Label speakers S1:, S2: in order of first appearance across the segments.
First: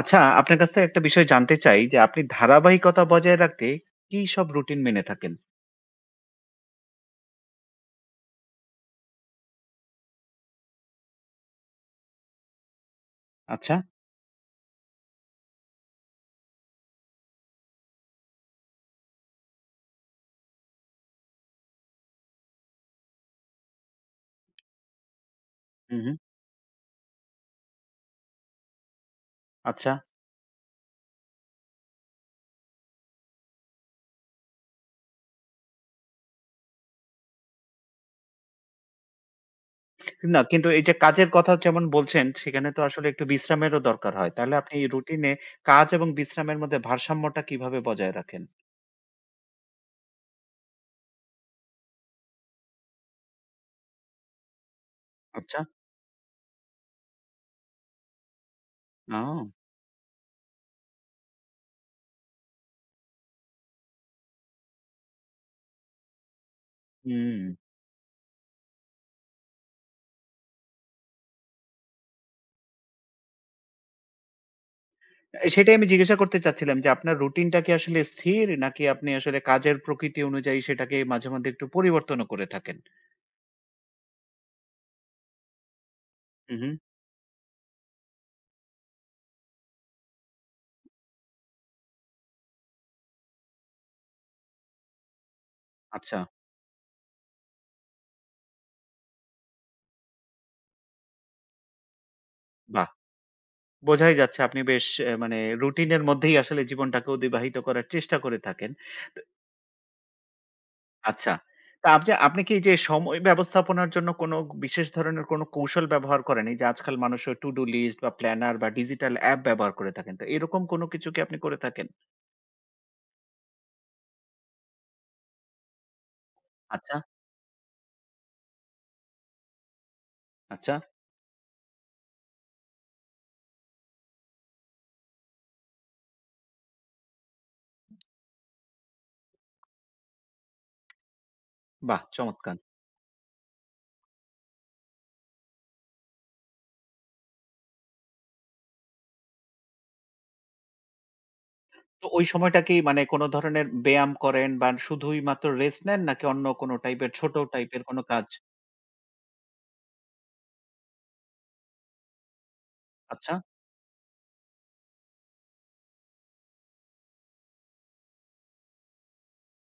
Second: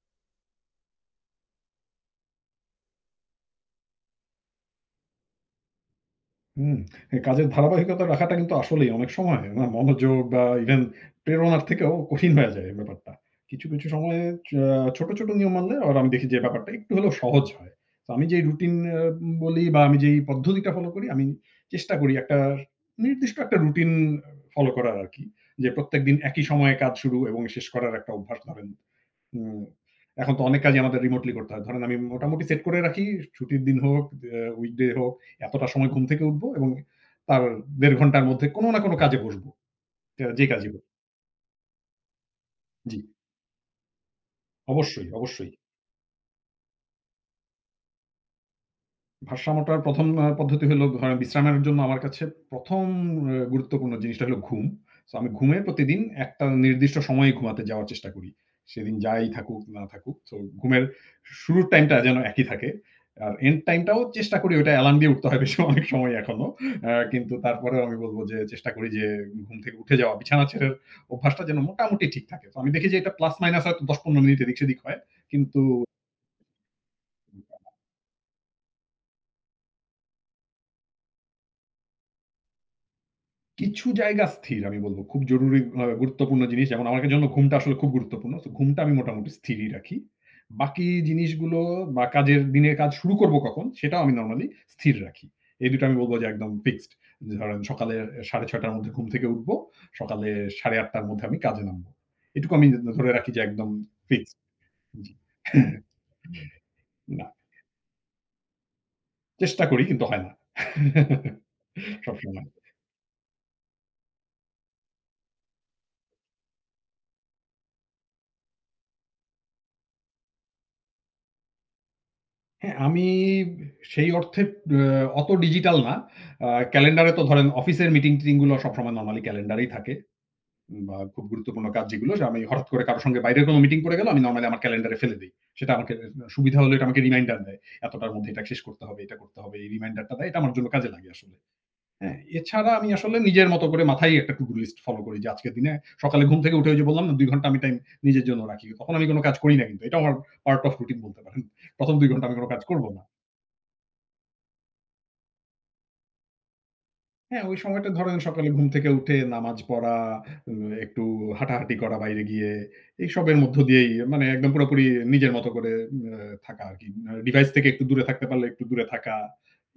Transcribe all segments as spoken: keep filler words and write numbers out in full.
S1: আচ্ছা, আপনার কাছ থেকে একটা বিষয় জানতে চাই যে আপনি ধারাবাহিকতা বজায় রাখতে কি সব রুটিন মেনে থাকেন?
S2: হুম, এ কাজের ধারাবাহিকতা রাখাটা কিন্তু আসলেই অনেক সময় না মনোযোগ বা ইভেন প্রেরণার থেকেও কঠিন হয়ে যায় এই ব্যাপারটা। কিছু,
S1: আচ্ছা।
S2: কিছু সময়ে চা ছোট, ছোট নিয়ম মানলে আবার আমি দেখি যে ব্যাপারটা একটু হলেও সহজ হয়। তো আমি যেই রুটিন আ বলি বা আমি যেই পদ্ধতিটা ফলো করি আমি চেষ্টা করি একটা নির্দিষ্ট একটা রুটিন ফলো করার আরকি। যে
S1: হু, হু।
S2: প্রত্যেকদিন একই সময়ে কাজ শুরু এবং শেষ করার একটা অভ্যাস ধরেন। হুম,
S1: আচ্ছা।
S2: এখন তো অনেক কাজই আমাদের রিমোটলি করতে হয়। ধরেন আমি মোটামুটি সেট করে রাখি ছুটির দিন হোক, অ্যা উইকডে হোক, এতটা সময় ঘুম থেকে উঠবো এবং তার দেড় ঘন্টার মধ্যে কোন না কোন কাজে বসবো। যে
S1: না
S2: যে
S1: কিন্তু
S2: কাজই হোক।
S1: এই যে কাজের কথা যেমন বলছেন সেখানে তো
S2: জি,
S1: আসলে একটু বিশ্রামেরও দরকার হয়। তাহলে আপনি এই
S2: অবশ্যই,
S1: রুটিনে
S2: অবশ্যই।
S1: কাজ এবং বিশ্রামের মধ্যে ভারসাম্যটা কিভাবে বজায় রাখেন?
S2: ভারসাম্যটার ১ম আ পদ্ধতি হলো ধরেন বিশ্রামের জন্য আমার কাছে ১ম আ গুরুত্বপূর্ণ জিনিসটা হলো ঘুম। সো আমি ঘুমে
S1: আচ্ছা।
S2: প্রতিদিন একটা নির্দিষ্ট সময়ে ঘুমাতে যাওয়ার চেষ্টা করি। সেদিন যাই
S1: ও!
S2: থাকুক না থাকুক। সো ঘুমের শুরুর টাইমটা যেন একই থাকে। আর এন্ড টাইমটাও চেষ্টা করি ওইটা অ্যালার্ম দিয়ে উঠতে হয় বেশ অনেক সময় এখনো। আ কিন্তু
S1: হুম।
S2: তারপরেও আমি বলব যে চেষ্টা করি যে ঘুম থেকে উঠে যাওয়া, বিছানা ছেড়ের অভ্যাসটা যেন মোটামুটি ঠিক থাকে। তো আমি দেখি যে এটা প্লাস মাইনাস হয়তো দশ থেকে পনেরো মিনিট এদিক সেদিক হয়। কিন্তু
S1: সেটাই আমি জিজ্ঞাসা করতে চাচ্ছিলাম যে আপনার রুটিনটা কি আসলে স্থির নাকি আপনি আসলে কাজের প্রকৃতি অনুযায়ী সেটাকে মাঝে মধ্যে একটু পরিবর্তনও করে থাকেন?
S2: কিছু জায়গা স্থির আমি বলব। খুব জরুরি আ গুরুত্বপূর্ণ
S1: হু,
S2: জিনিস
S1: হু।
S2: যেমন আমার জন্য ঘুমটা আসলে খুব গুরুত্বপূর্ণ। সো ঘুমটা আমি মোটামুটি স্থিরই রাখি। বাকি জিনিসগুলো বা কাজের দিনে কাজ শুরু করব কখন সেটাও আমি নরমালি স্থির রাখি। এই দুই টা আমি বলব
S1: আচ্ছা,
S2: যে একদম ফিক্সড। ধরেন সকালে সাড়ে ছয় টার মধ্যে ঘুম থেকে উঠব। সকালে সাড়ে আট টার মধ্যে আমি কাজে নামব। এটুকু আমি
S1: বাহ!
S2: ধরে রাখি যে একদম
S1: বোঝাই
S2: ফিক্সড।
S1: যাচ্ছে আপনি বেশ
S2: জি।
S1: অ্যা মানে রুটিনের মধ্যেই আসলে জীবনটাকে
S2: না,
S1: অতিবাহিত করার চেষ্টা করে থাকেন। তো
S2: চেষ্টা করি কিন্তু হয় না।
S1: আচ্ছা। তা আপনি আপনি
S2: সবসময়।
S1: কি যে সময় ব্যবস্থাপনার জন্য কোনো বিশেষ ধরনের কোনো কৌশল ব্যবহার করেন? এই যে আজকাল মানুষ টু ডু লিস্ট বা প্ল্যানার বা ডিজিটাল অ্যাপ ব্যবহার করে থাকেন। তো এরকম কোনো কিছু কি আপনি করে থাকেন?
S2: হ্যাঁ, আমি সেই অর্থে আ অত ডিজিটাল না। আ
S1: আচ্ছা,
S2: ক্যালেন্ডারে তো ধরেন অফিসের মিটিং-টিটিং গুলো সবসময় নরমালি ক্যালেন্ডারেই থাকে।
S1: আচ্ছা।
S2: বা খুব গুরুত্বপূর্ণ কাজ যেগুলো যে আমি হঠাৎ করে কারো সঙ্গে বাইরের কোনো মিটিং পড়ে গেল আমি নরমালি আমার ক্যালেন্ডারে ফেলে দেই। সেটা আমাকে সুবিধা হলে এটা আমাকে রিমাইন্ডার দেয়। এতটার মধ্যে এটা শেষ করতে হবে, এটা করতে হবে। এই রিমাইন্ডারটা দেয়। এটা আমার জন্য কাজে লাগে আসলে।
S1: বাহ!
S2: হ্যাঁ,
S1: চমৎকার।
S2: এছাড়া আমি আসলে নিজের মতো করে মাথায় একটা to do list ফলো করি যে আজকের দিনে সকালে ঘুম থেকে উঠে ওই যে বললাম না দুই ঘন্টা আমি টাইম নিজের জন্য রাখি। তখন আমি কোন কাজ করি না কিন্তু। এটা আমার পার্ট অফ রুটিন বলতে পারেন। প্রথম
S1: তো
S2: দুই
S1: ওই
S2: ঘন্টা আমি কোন
S1: সময়টা
S2: কাজ
S1: কি
S2: করব
S1: মানে
S2: না।
S1: কোনো ধরনের ব্যায়াম করেন বা শুধুই মাত্র রেস্ট নেন নাকি অন্য কোনো টাইপের ছোট
S2: হ্যাঁ, ওই
S1: টাইপের
S2: সময়টা
S1: কোনো
S2: ধরেন
S1: কাজ?
S2: সকালে ঘুম থেকে উঠে নামাজ পড়া, উম একটু হাঁটাহাঁটি করা বাইরে গিয়ে,
S1: আচ্ছা,
S2: এইসবের মধ্য দিয়েই মানে একদম পুরোপুরি নিজের মতো করে আ থাকা আরকি। আ ডিভাইস থেকে একটু দূরে থাকতে পারলে একটু দূরে থাকা।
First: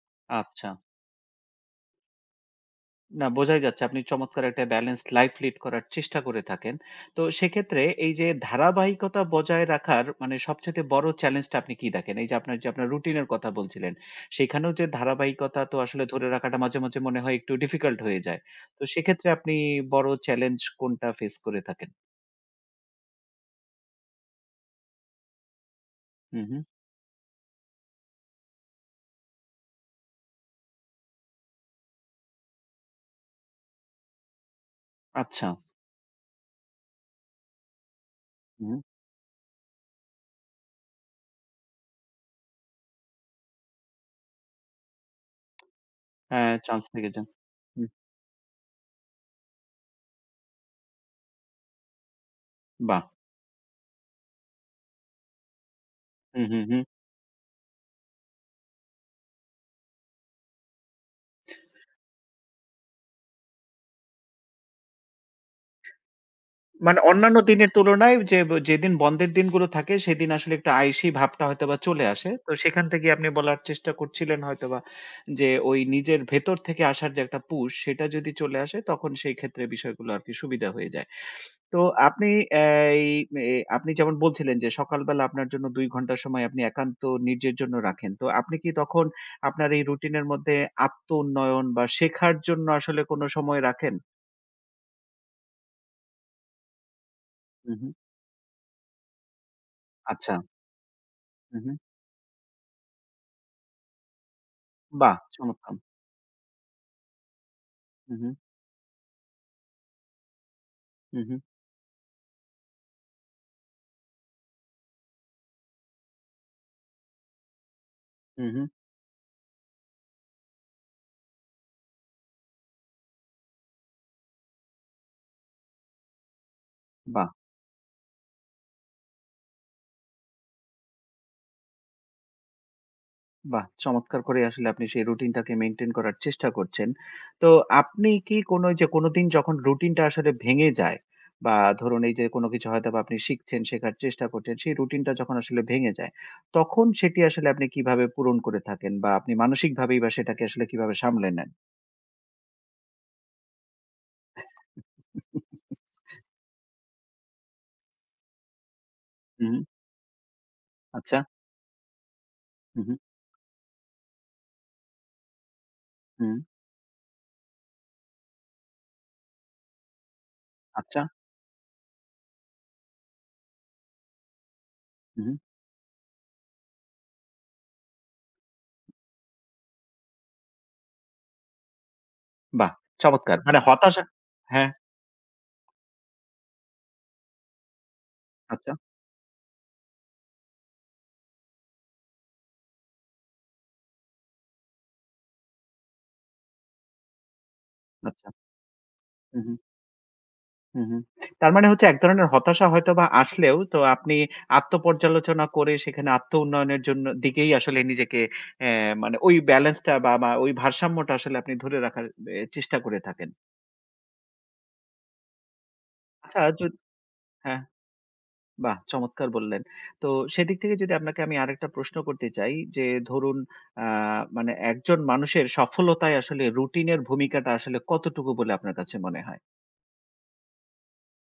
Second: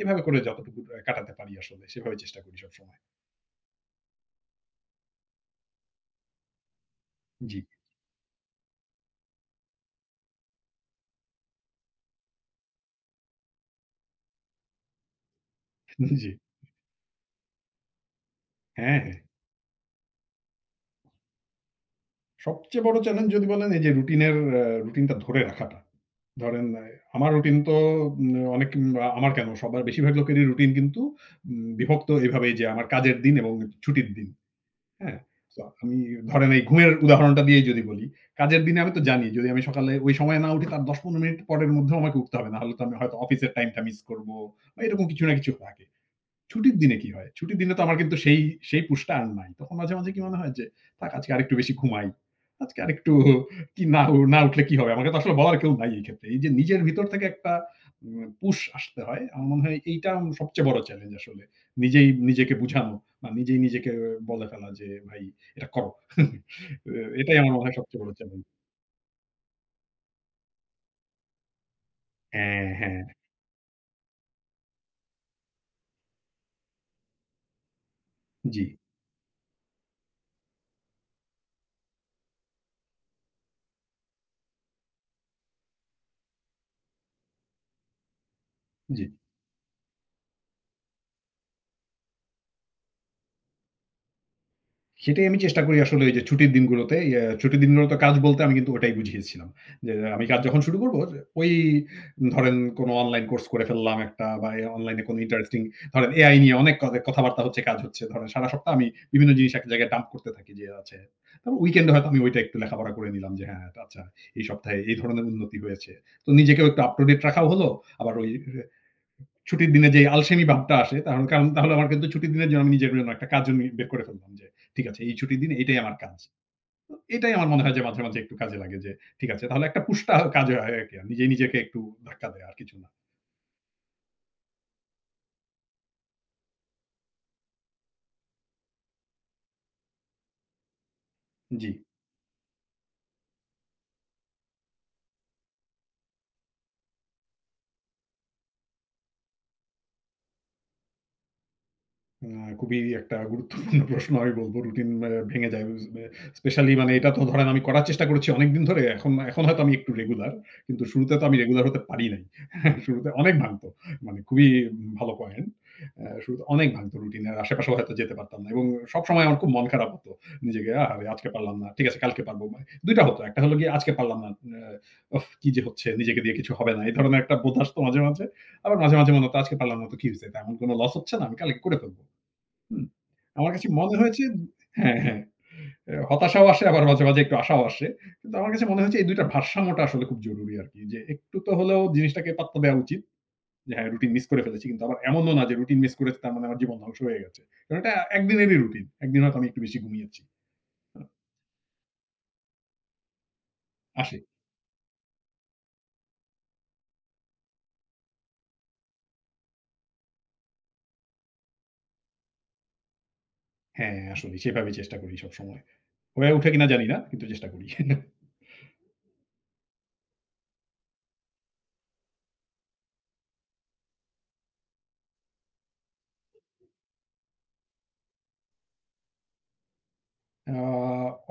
S2: এভাবে করে
S1: আচ্ছা।
S2: যতটুকু আ কাটাতে পারি আসলে সেভাবে চেষ্টা করি সবসময়।
S1: না, বোঝাই যাচ্ছে আপনি চমৎকার একটা ব্যালেন্সড লাইফ লিড করার চেষ্টা করে থাকেন। তো
S2: জি,
S1: সেক্ষেত্রে এই যে ধারাবাহিকতা বজায় রাখার মানে সবচাইতে বড় চ্যালেঞ্জটা আপনি কি দেখেন? এই যে আপনার যে আপনার রুটিনের কথা বলছিলেন, সেখানেও যে ধারাবাহিকতা তো আসলে ধরে
S2: জি।
S1: রাখাটা মাঝে, মাঝে মনে হয় একটু ডিফিকাল্ট হয়ে যায়। তো
S2: হ্যাঁ, হ্যাঁ।
S1: সেক্ষেত্রে আপনি বড় চ্যালেঞ্জ কোনটা ফেস করে থাকেন?
S2: সবচেয়ে বড় চ্যালেঞ্জ যদি বলেন এই যে রুটিনের আ রুটিনটা ধরে রাখাটা।
S1: হু, হু।
S2: ধরেন আ আমার রুটিন তো উম অনেক আ আমার কেন সবার বেশিরভাগ লোকেরই রুটিন কিন্তু উম বিভক্ত এভাবেই যে আমার কাজের দিন এবং ছুটির দিন। হ্যাঁ?
S1: আচ্ছা।
S2: তো আমি ধরেন এই ঘুমের উদাহরণটা দিয়েই যদি বলি, কাজের
S1: হু, হু।
S2: দিনে আমি তো জানি যদি আমি সকালে ওই সময়ে না উঠি তার দশ থেকে পনেরো মিনিট পরের মধ্যেও আমাকে উঠতে হবে। নাহলে তো আমি হয়তো অফিসের টাইমটা মিস করব বা এরকম কিছু না কিছু থাকে।
S1: হ্যাঁ,
S2: ছুটির
S1: চান্স
S2: দিনে কি
S1: থেকে যান।
S2: হয়? ছুটির দিনে তো
S1: হুম,
S2: আমার কিন্তু সেই, সেই পুশটা আর নাই। তখন মাঝে, মাঝে কি মনে হয় যে, "থাক আজকে আরেকটু বেশি ঘুমাই। আজকে
S1: বাহ!
S2: আরেকটু কি না উ না উঠলে কি হবে?" আমাকে তো আসলে বলার কেউ নাই এই ক্ষেত্রে। এই
S1: হু,
S2: যে
S1: হু, হু।
S2: নিজের ভিতর থেকে একটা উম পুশ আসতে হয়। আমার মনে হয় এইটা সবচেয়ে বড় চ্যালেঞ্জ আসলে। নিজেই নিজেকে বুঝানো বা নিজেই নিজেকে বলে ফেলা যে, "ভাই এটা করো।" এ
S1: মানে
S2: এটাই
S1: অন্যান্য
S2: আমার মনে
S1: দিনের
S2: হয় সবচেয়ে বড়
S1: তুলনায় যে
S2: চ্যালেঞ্জ।
S1: যেদিন বন্ধের দিনগুলো থাকে সেদিন আসলে একটু আইসি ভাবটা হয়তোবা চলে আসে। তো
S2: হ্যাঁ,
S1: সেখান
S2: হ্যাঁ।
S1: থেকে আপনি বলার চেষ্টা করছিলেন হয়তোবা যে ওই নিজের ভেতর থেকে আসার যে একটা পুশ সেটা যদি চলে
S2: জি,
S1: আসে তখন সেই ক্ষেত্রে বিষয়গুলো আরকি সুবিধা হয়ে যায়। তো আপনি আহ, এই এ আপনি যেমন বলছিলেন যে সকালবেলা আপনার জন্য দুই ঘন্টা সময় আপনি একান্ত নিজের জন্য রাখেন। তো আপনি কি
S2: জি।
S1: তখন আপনার এই রুটিনের মধ্যে আত্ম-উন্নয়ন বা শেখার জন্য আসলে কোনো সময় রাখেন?
S2: সেটাই আমি চেষ্টা করি আসলে ওই যে ছুটির দিনগুলোতে ইয়া ছুটির
S1: হু, হু।
S2: দিনগুলোতে কাজ বলতে আমি কিন্তু ওটাই বুঝিয়েছিলাম। যে আমি
S1: আচ্ছা।
S2: কাজ যখন শুরু করব ওই
S1: হু, হু।
S2: ধরেন কোনো অনলাইন কোর্স করে ফেললাম একটা বা এ অনলাইনে
S1: বাহ!
S2: কোনো ইন্টারেস্টিং
S1: চমৎকার।
S2: ধরেন এ আই নিয়ে অনেক ক কথাবার্তা হচ্ছে, কাজ হচ্ছে।
S1: হু,
S2: ধরেন
S1: হু,
S2: সারা সপ্তাহ আমি বিভিন্ন জিনিস এক জায়গায় ডাম্প করতে থাকি যে আছে।
S1: হু, হু,
S2: তারপর উইকেন্ড এ হয়তো আমি ওইটা একটু লেখাপড়া করে নিলাম যে হ্যাঁ, আচ্ছা এই সপ্তাহে এই ধরনের উন্নতি হয়েছে। তো নিজেকেও একটু আপ টু ডেট রাখাও হলো। আবার ওই
S1: হু, হু।
S2: ছুটির দিনে যে আলসেমি ভাবটা আসে তাহলে কারণ তাহলে আমার কিন্তু ছুটির দিনের জন্য আমি নিজের জন্য একটা কাজও নি বের করে ফেললাম যে, ঠিক আছে এই ছুটির দিন এটাই আমার কাজ। তো
S1: বাহ!
S2: এটাই আমার মনে হয় যে মাঝে, মাঝে একটু কাজে লাগে যে ঠিক আছে তাহলে একটা পুশটা কাজ হয় আরকি। নিজেই নিজেকে একটু ধাক্কা দেয়া আর কিছু না।
S1: বাহ! চমৎকার করে আসলে আপনি সেই রুটিনটাকে মেইনটেইন করার চেষ্টা করছেন। তো আপনি কি কোনো ওই যে কোনোদিন যখন রুটিনটা আসলে ভেঙে যায় বা
S2: জি।
S1: ধরুন এই যে কোনো কিছু হয়তোবা আপনি শিখছেন, শেখার চেষ্টা করছেন, সেই রুটিনটা যখন আসলে ভেঙে যায়, তখন সেটি আসলে আপনি কিভাবে পূরণ করে থাকেন বা আপনি মানসিকভাবেই বা সেটাকে আসলে কিভাবে সামলে নেন?
S2: না, খুবই একটা গুরুত্বপূর্ণ প্রশ্ন আমি বলব। রুটিন আ ভেঙে যায়। স্পেশালি মানে এটা তো ধরেন আমি করার চেষ্টা করেছি অনেকদিন ধরে। এখন এখন
S1: হু, হু,
S2: হয়তো আমি একটু রেগুলার। কিন্তু শুরুতে
S1: আচ্ছা।
S2: তো আমি রেগুলার হতে পারি নাই।
S1: হু, হু,
S2: শুরুতে অনেক ভাঙত। মানে খুবই ভালো পয়েন্ট। আ
S1: হু,
S2: শুরুতে অনেক ভাঙত রুটিন এর আশেপাশেও হয়তো যেতে পারতাম না। এবং সবসময় আমার খুব মন খারাপ হতো। নিজেকে
S1: আচ্ছা।
S2: আহারে আজকে পারলাম না। ঠিক আছে কালকে পারব। দুই টা হতো। একটা হলো গিয়ে আজকে পারলাম না। আ
S1: হু,
S2: উফ!
S1: হু।
S2: কি যে হচ্ছে নিজেকে দিয়ে কিছু হবে না। এই ধরনের একটা বোধ আসতো মাঝে, মাঝে। আবার মাঝে, মাঝে মনে হতো আজকে পারলাম না তো কি হইছে? তেমন কোন লস হচ্ছে না। আমি কালকে করে ফেলব।
S1: বাহ!
S2: হুম।
S1: চমৎকার।
S2: আমার
S1: মানে
S2: কাছে মনে
S1: হতাশা
S2: হয়েছে
S1: হ্যাঁ,
S2: হ্যাঁ, হ্যাঁ। এ হতাশাও আসে আবার মাঝে, মাঝে একটু আশাও আসে। কিন্তু আমার কাছে
S1: আচ্ছা,
S2: মনে হয়েছে এই দুই টার ভারসাম্যটা আসলে খুব জরুরি আরকি। যে একটু তো হলেও জিনিসটাকে পাত্তা দেওয়া উচিত। যে হ্যাঁ, রুটিন মিস করে ফেলেছি। কিন্তু আবার এমনও না যে রুটিন মিস করেছি তার মানে আমার জীবন ধ্বংস হয়ে গেছে। কারণ এটা
S1: আচ্ছা।
S2: একদিনেরই রুটিন। একদিন হয়তো
S1: হু,
S2: আমি
S1: হু।
S2: একটু বেশি ঘুমিয়েছি।
S1: হুম,
S2: আ
S1: হুম। তার মানে হচ্ছে এক ধরনের হতাশা হয়তোবা আসলেও তো আপনি
S2: আসে।
S1: আত্মপর্যালোচনা করে সেখানে আত্ম-উন্নয়নের জন্য দিকেই আসলে নিজেকে অ্যা মানে ওই ব্যালেন্সটা বা, বা ওই ভারসাম্যটা আসলে আপনি ধরে রাখার এ চেষ্টা করে থাকেন।
S2: হ্যাঁ, আসলেই সেভাবেই চেষ্টা করি সবসময়। হয়ে
S1: আচ্ছা
S2: ওঠে কিনা
S1: যদ
S2: জানি না। কিন্তু চেষ্টা
S1: হ্যাঁ,
S2: করি।
S1: বাহ! চমৎকার বললেন। তো সেদিক থেকে যদি আপনাকে আমি আরেকটা প্রশ্ন করতে চাই যে ধরুন আ মানে একজন মানুষের সফলতায় আসলে রুটিনের ভূমিকাটা আসলে কতটুকু বলে আপনার কাছে মনে হয়?
S2: আ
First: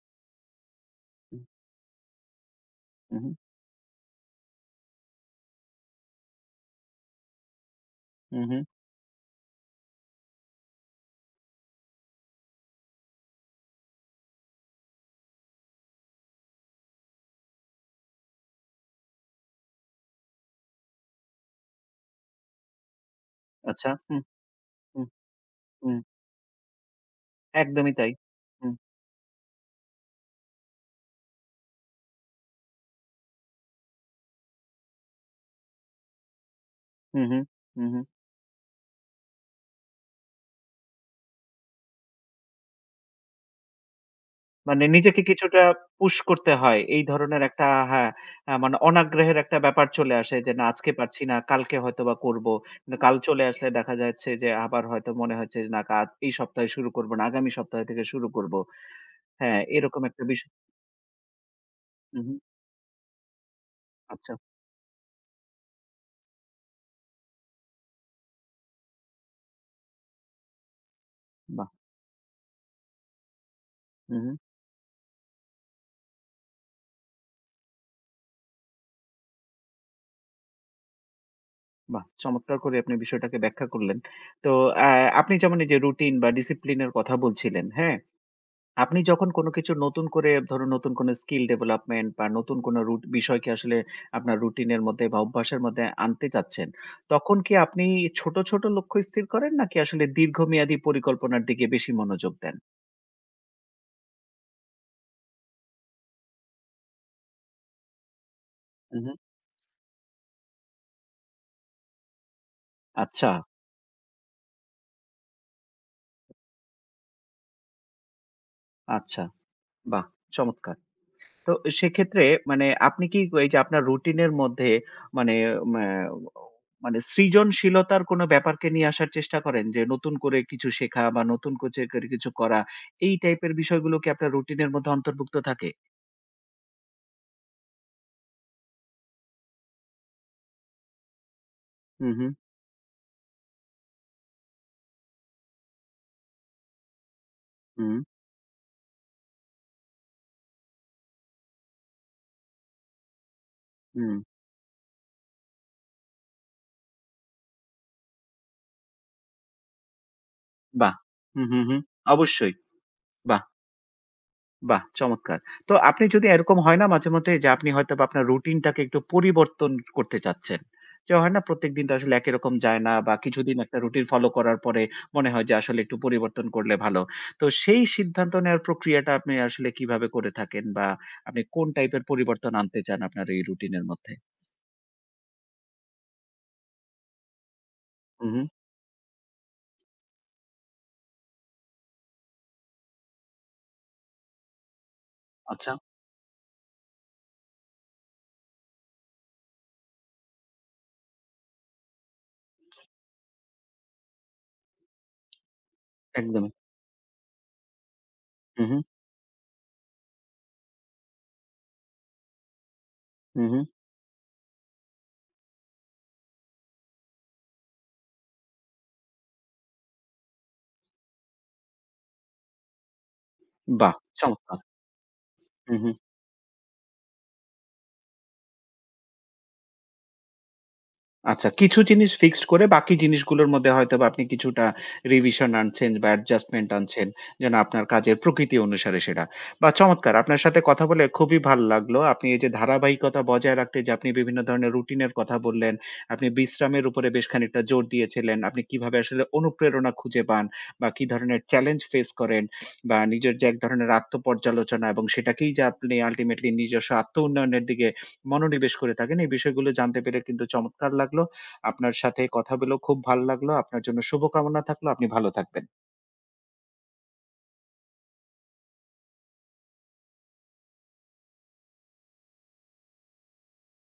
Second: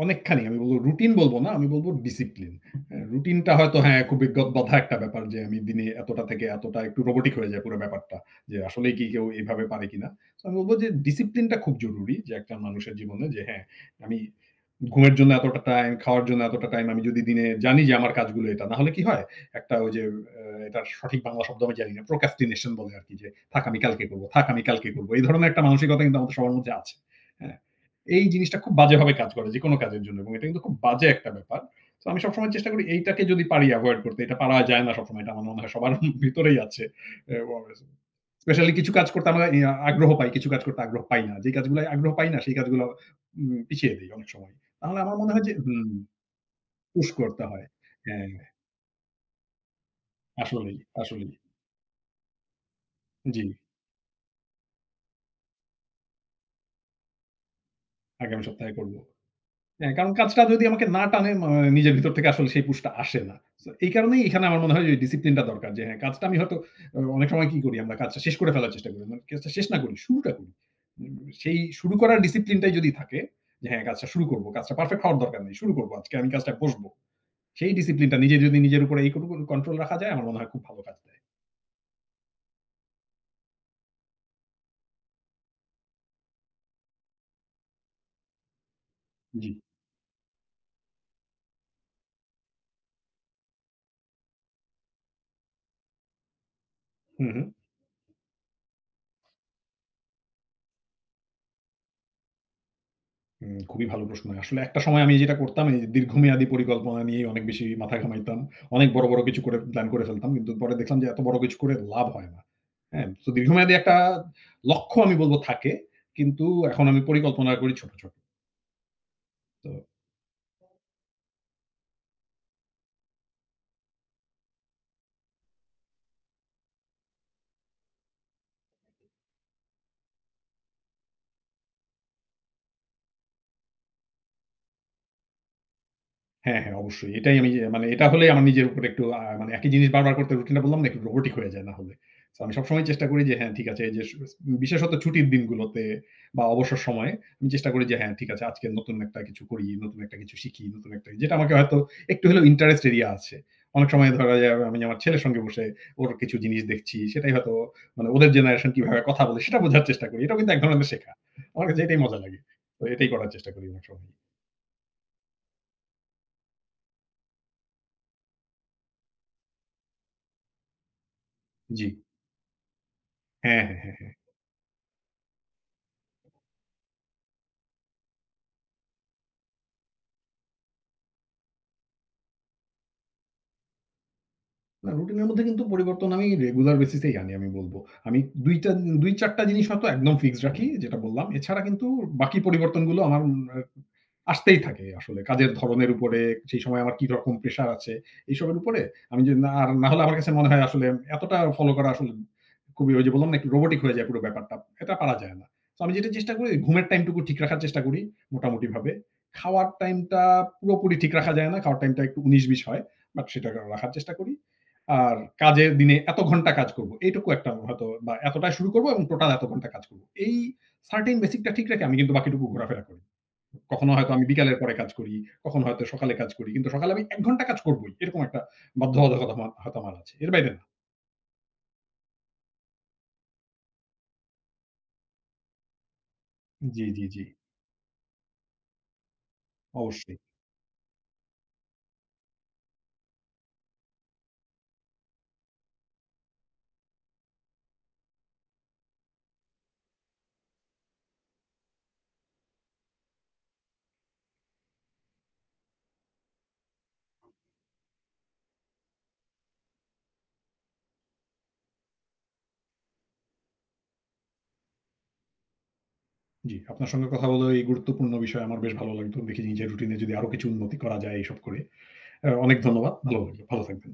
S2: অনেকখানি আমি বলব রুটিন বলব
S1: হুম,
S2: না, আমি বলব ডিসিপ্লিন। হ্যাঁ,
S1: হুম,
S2: রুটিনটা হয়তো হ্যাঁ, খুব বিজ্ঞত বাঁধা একটা ব্যাপার যে আমি দিনে এতটা থেকে এতটা একটু রোবটিক হয়ে যায় পুরো ব্যাপারটা।
S1: হুম,
S2: যে
S1: হুম।
S2: আসলেই কি কেউ এভাবে পারে কিনা? তো আমি বলব যে ডিসিপ্লিনটা খুব জরুরি যে একটা মানুষের জীবনে যে হ্যাঁ, আমি ঘুমের জন্য এতটা টাইম, খাওয়ার জন্য এতটা টাইম আমি যদি দিনে জানি যে আমার কাজগুলো এটা। নাহলে কি হয়? একটা ওই যে আ এটার সঠিক বাংলা শব্দ আমি জানি না। Procrastination বলে আরকি যে, "থাক আমি
S1: আচ্ছা।
S2: কালকে
S1: হুম,
S2: করব, থাক আমি কালকে
S1: হুম,
S2: করব।" এই ধরনের একটা
S1: হুম।
S2: মানসিকতা কিন্তু আমাদের সবার মধ্যে আছে। হ্যাঁ?
S1: একদমই তাই।
S2: এই জিনিসটা খুব
S1: হুম।
S2: বাজেভাবে কাজ করে যেকোনো কাজের জন্য এবং এটা কিন্তু খুব বাজে একটা ব্যাপার। তো আমি সবসময় চেষ্টা করি এইটাকে যদি পারি এভয়েড করতে, এটা পারা যায় না সবসময়। এটা আমার মনে হয় সবার ভিতরেই আছে।
S1: হুম, হুম,
S2: এবং
S1: হুম, হুম।
S2: স্পেশালি কিছু কাজ করতে আমরা ইয়া আগ্রহ পাই, কিছু কাজ করতে আগ্রহ পাই না। যে কাজগুলায় আগ্রহ পাই না সেই কাজগুলো উম পিছিয়ে দেই অনেক সময়।
S1: মানে
S2: তাহলে আমার
S1: নিজেকে
S2: মনে হয় যে
S1: কিছুটা
S2: হুম,
S1: পুশ করতে হয়। এই
S2: পুশ
S1: ধরনের
S2: করতে হয়।
S1: একটা হ্যাঁ,
S2: হ্যাঁ,
S1: হ্যাঁ, মানে অনাগ্রহের একটা ব্যাপার চলে আসে যে, "না
S2: আসলেই,
S1: আজকে পারছি
S2: আসলেই।
S1: না, কালকে হয়তোবা করব।" কিন্তু কাল
S2: জি,
S1: চলে আসলে দেখা যাচ্ছে যে আবার হয়তো মনে হচ্ছে যে, "না কাজ এই সপ্তাহে শুরু করব না, আগামী সপ্তাহ থেকে শুরু
S2: আগামী
S1: করব।"
S2: সপ্তাহে করব।
S1: হ্যাঁ,
S2: হ্যাঁ,
S1: এরকম
S2: কারণ
S1: একটা
S2: কাজটা
S1: বিষয়
S2: যদি আমাকে না টানে মা নিজের ভিতর
S1: হুম,
S2: থেকে
S1: হুম।
S2: আসলে সেই পুশটা আসে না। সো এই কারণেই
S1: আচ্ছা,
S2: এখানে আমার মনে হয় যে ডিসিপ্লিন টা দরকার। যে হ্যাঁ, কাজটা আমি হয়তো অ অনেক সময় কি করি আমরা কাজটা শেষ করে ফেলার চেষ্টা করি। মানে কাজটা শেষ না করি, শুরুটা করি। উম সেই
S1: বাহ!
S2: শুরু করার ডিসিপ্লিন টাই যদি থাকে যে হ্যাঁ, কাজটা
S1: হুম,
S2: শুরু
S1: হুম।
S2: করব। কাজটা পারফেক্ট হওয়ার দরকার নেই। শুরু করব। আজকে আমি কাজটায় বসব। সেই ডিসিপ্লিন টা নিজে যদি নিজের উপরে এইটুকু কন্ট্রোল রাখা যায় আমার মনে হয় খুব ভালো কাজ দেয়।
S1: বাহ! চমৎকার করে আপনি বিষয়টাকে ব্যাখ্যা করলেন। তো অ্যা আপনি যেমন এই যে রুটিন বা ডিসিপ্লিন এর কথা বলছিলেন, হ্যাঁ? আপনি যখন
S2: জি।
S1: কোনো কিছু নতুন করে ধরুন নতুন কোনো স্কিল ডেভেলপমেন্ট বা নতুন কোনো রুট বিষয়কে আসলে আপনার রুটিনের মধ্যে বা অভ্যাসের মধ্যে আনতে চাচ্ছেন,
S2: হু,
S1: তখন
S2: হু।
S1: কি আপনি ছোট, ছোট লক্ষ্য স্থির করেন নাকি আসলে দীর্ঘমেয়াদী পরিকল্পনার দিকে বেশি মনোযোগ দেন?
S2: হুম, খুবই ভালো প্রশ্ন। আসলে একটা সময় আমি যেটা করতাম এই দীর্ঘমেয়াদী পরিকল্পনা নিয়ে অনেক বেশি মাথা ঘামাইতাম। অনেক
S1: হু,
S2: বড়,
S1: হু।
S2: বড় কিছু করে প্ল্যান করে ফেলতাম। কিন্তু পরে দেখলাম যে এত বড় কিছু করে লাভ হয় না। হ্যাঁ? তো
S1: আচ্ছা,
S2: দীর্ঘমেয়াদী একটা লক্ষ্য আমি বলব থাকে। কিন্তু এখন আমি পরিকল্পনা করি ছোট, ছোট।
S1: আচ্ছা।
S2: তো
S1: বাহ! চমৎকার। তো সেক্ষেত্রে মানে আপনি কি এই যে আপনার রুটিনের মধ্যে মানে মা মানে সৃজনশীলতার কোনো ব্যাপারকে নিয়ে আসার চেষ্টা করেন? যে নতুন করে কিছু শেখা বা নতুন কোচে করে কিছু করা, এই টাইপের বিষয়গুলো কি আপনার রুটিনের মধ্যে অন্তর্ভুক্ত থাকে?
S2: হ্যাঁ, হ্যাঁ, অবশ্যই। এটাই আমি যে মানে এটা হলেই আমার নিজের উপরে একটু আ মানে একই জিনিস বারবার করতে রুটিনটা বললাম না একটু রোবটিক হয়ে যায় না হলে।
S1: হু, হু,
S2: সো আমি সবসময় চেষ্টা করি যে হ্যাঁ, ঠিক আছে এই যে সু স বিশেষত ছুটির দিনগুলোতে বা অবসর সময়ে আমি চেষ্টা করি
S1: হু,
S2: যে হ্যাঁ, ঠিক আছে আজকে নতুন একটা কিছু করি, নতুন একটা কিছু শিখি, নতুন একটা যেটা আমাকে হয়তো একটু হলেও ইন্টারেস্ট এরিয়া আছে। অনেক
S1: হু,
S2: সময় ধরা যায় আমি আমার ছেলের সঙ্গে বসে ওর কিছু জিনিস দেখছি। সেটাই হয়তো মানে ওদের জেনারেশন কিভাবে কথা বলে সেটা বোঝার চেষ্টা করি। এটাও কিন্তু এক ধরনের
S1: বাহ!
S2: শেখা।
S1: হু, হু,
S2: আমার
S1: হু,
S2: কাছে এটাই মজা লাগে।
S1: অবশ্যই,
S2: তো এটাই করার
S1: বাহ!
S2: চেষ্টা করি অনেক সময়।
S1: বাহ! চমৎকার। তো আপনি যদি এরকম হয় না মাঝেমধ্যে যে আপনি হয়তোবা আপনার রুটিনটাকে একটু পরিবর্তন করতে চাচ্ছেন। যে হয় না
S2: জি।
S1: প্রত্যেকদিন তো আসলে একই রকম যায় না বা কিছুদিন
S2: হ্যাঁ,
S1: একটা
S2: হ্যাঁ,
S1: রুটিন
S2: হ্যাঁ।
S1: ফলো করার পরে মনে হয় যে আসলে একটু পরিবর্তন করলে ভালো। তো সেই সিদ্ধান্ত নেওয়ার প্রক্রিয়াটা আপনি আসলে কিভাবে করে থাকেন বা আপনি কোন টাইপের পরিবর্তন আনতে চান আপনার এই রুটিনের মধ্যে?
S2: না, রুটিনের মধ্যে কিন্তু পরিবর্তন আমি রেগুলার বেসিসেই আনি আমি বলব। আমি
S1: হু, হু।
S2: ২ টা দুই থেকে চার টা জিনিস হয়তো একদম ফিক্সড রাখি যেটা বললাম। এছাড়া কিন্তু বাকি পরিবর্তনগুলো আমার আ আসতেই থাকে আসলে। কাজের
S1: আচ্ছা,
S2: ধরনের উপরে, সেই সময় আমার কি রকম প্রেশার আছে, এইসবের উপরে আমি যদি না আর না হলে আমার কাছে মনে হয় আসলে এতটা ফলো করা আসলে খুবই ওই যে বললাম না একটু রোবটিক হয়ে যায় পুরো ব্যাপারটা। এটা পারা যায় না। তো আমি যেটা চেষ্টা করি
S1: একদমই।
S2: ঘুমের টাইমটুকু ঠিক রাখার চেষ্টা করি
S1: হু, হু,
S2: মোটামুটিভাবে। খাওয়ার টাইমটা পুরোপুরি ঠিক রাখা যায় না। খাওয়ার টাইমটা একটু ঊনিশ কুড়ি হয়। বাট
S1: হু,
S2: সেটা
S1: হু।
S2: রাখার চেষ্টা করি। আর কাজের দিনে এত ঘন্টা কাজ করব। এইটুকু একটা হয়তো বা এতটায় শুরু করব এবং টোটাল এত ঘন্টা কাজ করব। এই সার্টেইন বেসিক টা ঠিক রেখে আমি কিন্তু বাকিটুকু ঘোরাফেরা করি। কখনো
S1: বাহ!
S2: হয়তো আমি বিকালের
S1: চমৎকার।
S2: পরে কাজ করি, কখনো
S1: হু,
S2: হয়তো
S1: হু।
S2: সকালে কাজ করি। কিন্তু সকালে আমি এক ঘন্টা কাজ করবই। এরকম একটা বাধ্যবাধকতা আমার হয়তো আমার আছে। এর বাইরে না।
S1: আচ্ছা, কিছু জিনিস ফিক্সড করে বাকি জিনিসগুলোর মধ্যে হয়তোবা আপনি কিছুটা রিভিশন আনছেন বা অ্যাডজাস্টমেন্ট
S2: জি, জি,
S1: আনছেন।
S2: জি।
S1: যেন আপনার কাজের প্রকৃতি অনুসারে সেটা। বাহ! চমৎকার!
S2: অবশ্যই।
S1: আপনার সাথে কথা বলে খুবই ভাল লাগলো। আপনি এই যে ধারাবাহিকতা বজায় রাখতে যে আপনি বিভিন্ন ধরনের রুটিনের কথা বললেন, আপনি বিশ্রামের উপরে বেশ খানিকটা জোর দিয়েছিলেন। আপনি কিভাবে আসলে অনুপ্রেরণা খুঁজে পান বা কি ধরনের চ্যালেঞ্জ ফেস করেন বা নিজের যে এক ধরনের আত্মপর্যালোচনা এবং সেটাকেই যে আপনি আল্টিমেটলি নিজস্ব আত্ম উন্নয়নের দিকে মনোনিবেশ করে থাকেন। এই বিষয়গুলো জানতে পেরে কিন্তু চমৎকার লাগলো। আপনার সাথে কথা বলেও খুব ভালো লাগলো। আপনার জন্য শুভকামনা থাকলো। আপনি ভালো থাকবেন।
S2: জি, আপনার সঙ্গে কথা বলে এই গুরুত্বপূর্ণ বিষয়ে আমার বেশ ভালো লাগলো। দেখি নিজের রুটিন এ যদি আরো কিছু উন্নতি করা যায় এইসব করে। অ্যা অনেক ধন্যবাদ। ভালো লাগলো। ভালো থাকবেন।